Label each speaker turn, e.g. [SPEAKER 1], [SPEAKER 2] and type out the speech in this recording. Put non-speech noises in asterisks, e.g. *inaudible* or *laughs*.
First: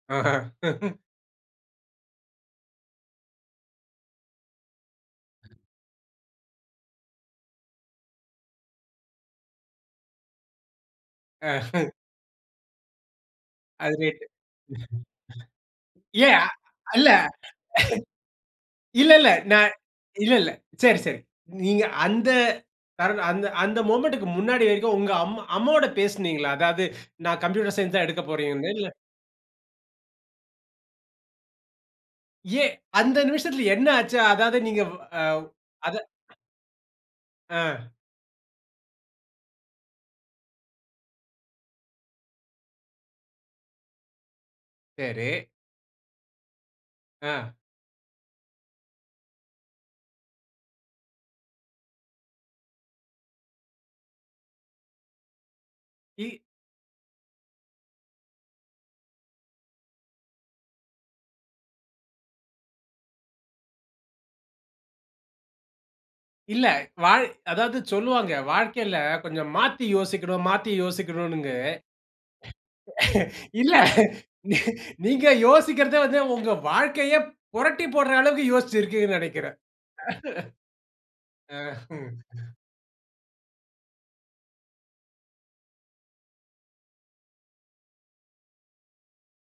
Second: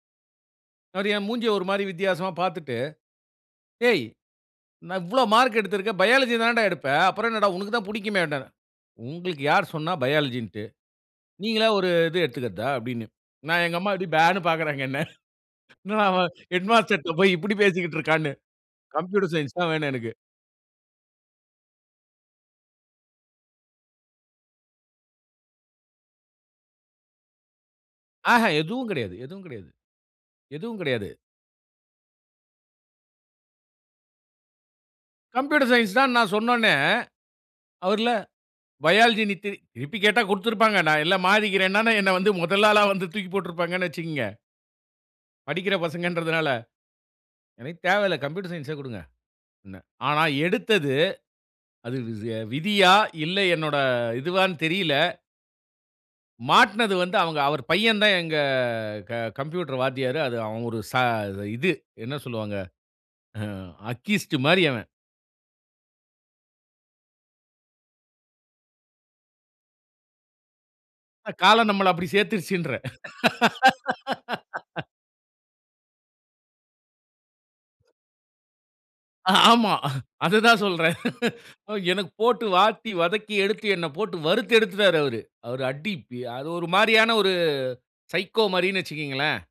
[SPEAKER 1] ஆஹாங். *chuckles*
[SPEAKER 2] அவரு என் மூஞ்சிய, ஒரு மாதிரி வித்தியாசமா பார்த்துட்டு. ஏய். நா, இவ்ளோ மார்க் எடுத்திருக்க. பயாலஜி தான்டா எடுப்ப. அப்புறம் என்னடா, உனக்கு தான் புடிக்குமேன்னாறு. உங்களுக்கு யார் சொன்னா பயாலஜின்டு.
[SPEAKER 1] ஆ.
[SPEAKER 2] நீங்களா ஒரு,
[SPEAKER 1] *chuckles*
[SPEAKER 2] இது எடுத்துக்றதா? அப்படின்னு. நா, எங்க அம்மா
[SPEAKER 1] அது
[SPEAKER 2] அப்படி
[SPEAKER 1] ரேட்டு.
[SPEAKER 2] பேன்னு. பாக்குறாங்க என்ன. என்னடா அவன்,
[SPEAKER 1] அ, இல்ல.
[SPEAKER 2] ஹெட்மாஸ்டர்ட்ட போயி இப்படி பேசிக்கிட்டு இருக்கான்னு.
[SPEAKER 1] இல்ல இல்ல.
[SPEAKER 2] கம்ப்யூட்டர்
[SPEAKER 1] நா.
[SPEAKER 2] சயன்ஸ் தான் வேணு எனக்கு.
[SPEAKER 1] இல்ல இல்ல. சரி, சரி. நீங்க அந்த, காரணம், அந்த, அந்த மொமெண்ட்க்கு முன்னாடி வரைக்கும், உங்கள் அம்மா, அம்மாவொட பேசினீங்களா? அதாது, நா கம்ப்யூட்டர் சயன்ஸ் தான் எடுக்கப்
[SPEAKER 2] ஆஹா,
[SPEAKER 1] போகிறேன்னு. இல்ல
[SPEAKER 2] எதுவும் கெடையாது. எதுவும் கெடையாது. எதுவும் கெடையாது.
[SPEAKER 1] ஏன். அந்த நிமிசத்துல என்ன ஆச்சு? அதாவது நீங்க, அ
[SPEAKER 2] கம்ப்யூட்டர்
[SPEAKER 1] அத.
[SPEAKER 2] சயன்ஸ் தான் நான் சொன்னோன்னே.
[SPEAKER 1] ஆ.
[SPEAKER 2] அவர்ல, பயாலஜி நீ திருப்பி. திருப்பி கேட்டா கொடுத்திருப்பாங்க. நா இல்ல மாறிக்கிறேன்னாலும், என்ன வந்து முதல் ஆளா வந்து, தூக்கி போட்ருப்பாங்கன்னு, வச்சுக்குங்க.
[SPEAKER 1] சரி.
[SPEAKER 2] படிக்கிற பசங்கன்றதுனால.
[SPEAKER 1] ஆ.
[SPEAKER 2] எனக்கு தேவையில்ல, கம்ப்யூட்டர் சயன்ஸ்ஏ குடுங்க. அப்டின்னே. ஆனா, எடுத்தது. அது விதியா? இல்ல என்னோட, இதுவான்னு தெரியல.
[SPEAKER 1] இ.
[SPEAKER 2] மாட்னது வந்து அவுங்க, அவரு பையந்தான் எங்க. க-ந்கம்ப்யூட்டர் வாத்தியாரு. அது, அவ ஒரு ச இது. என்ன சொல்லுவாங்க? அக்கீஸ்ட்டு மாரி அவன்.
[SPEAKER 1] இல்ல. வாழ்க் அதாவது சொல்லுவாங்க. வாழ்க்கையில, கொஞ்சம் மாத்தி யோசிக்கணும், மாத்தி யோசிக்கணுங்ன்னு.
[SPEAKER 2] காலம் நம்மள, அப்டி சேத்துருச்சுன்றேன்.
[SPEAKER 1] *chuckles* இல்ல.
[SPEAKER 2] *laughs*
[SPEAKER 1] நீங்க யோசிக்கிறதே வந்து, உங்க வாழ்க்கையே, பொரட்டிப்போட்டுற அளவுக்கு, யோச்சு இருக்கீங்கன்னு நெனைக்கிறேன்.
[SPEAKER 2] ஆமா. *chuckles* அததான் சொல்றேன்.
[SPEAKER 1] *laughs*
[SPEAKER 2] எனக்கு
[SPEAKER 1] ஆ.
[SPEAKER 2] போட்டு,
[SPEAKER 1] *chuckles*
[SPEAKER 2] வாட்டி வதக்கி எடுத்து, என்ன போட்டு வறுத்து எடுத்துட்டாரு அவரு. அவர் அடி. அது ஒரு மாரியான ஒரு சைக்கோ மாரின்னு வைச்சிக்கீங்களேன்.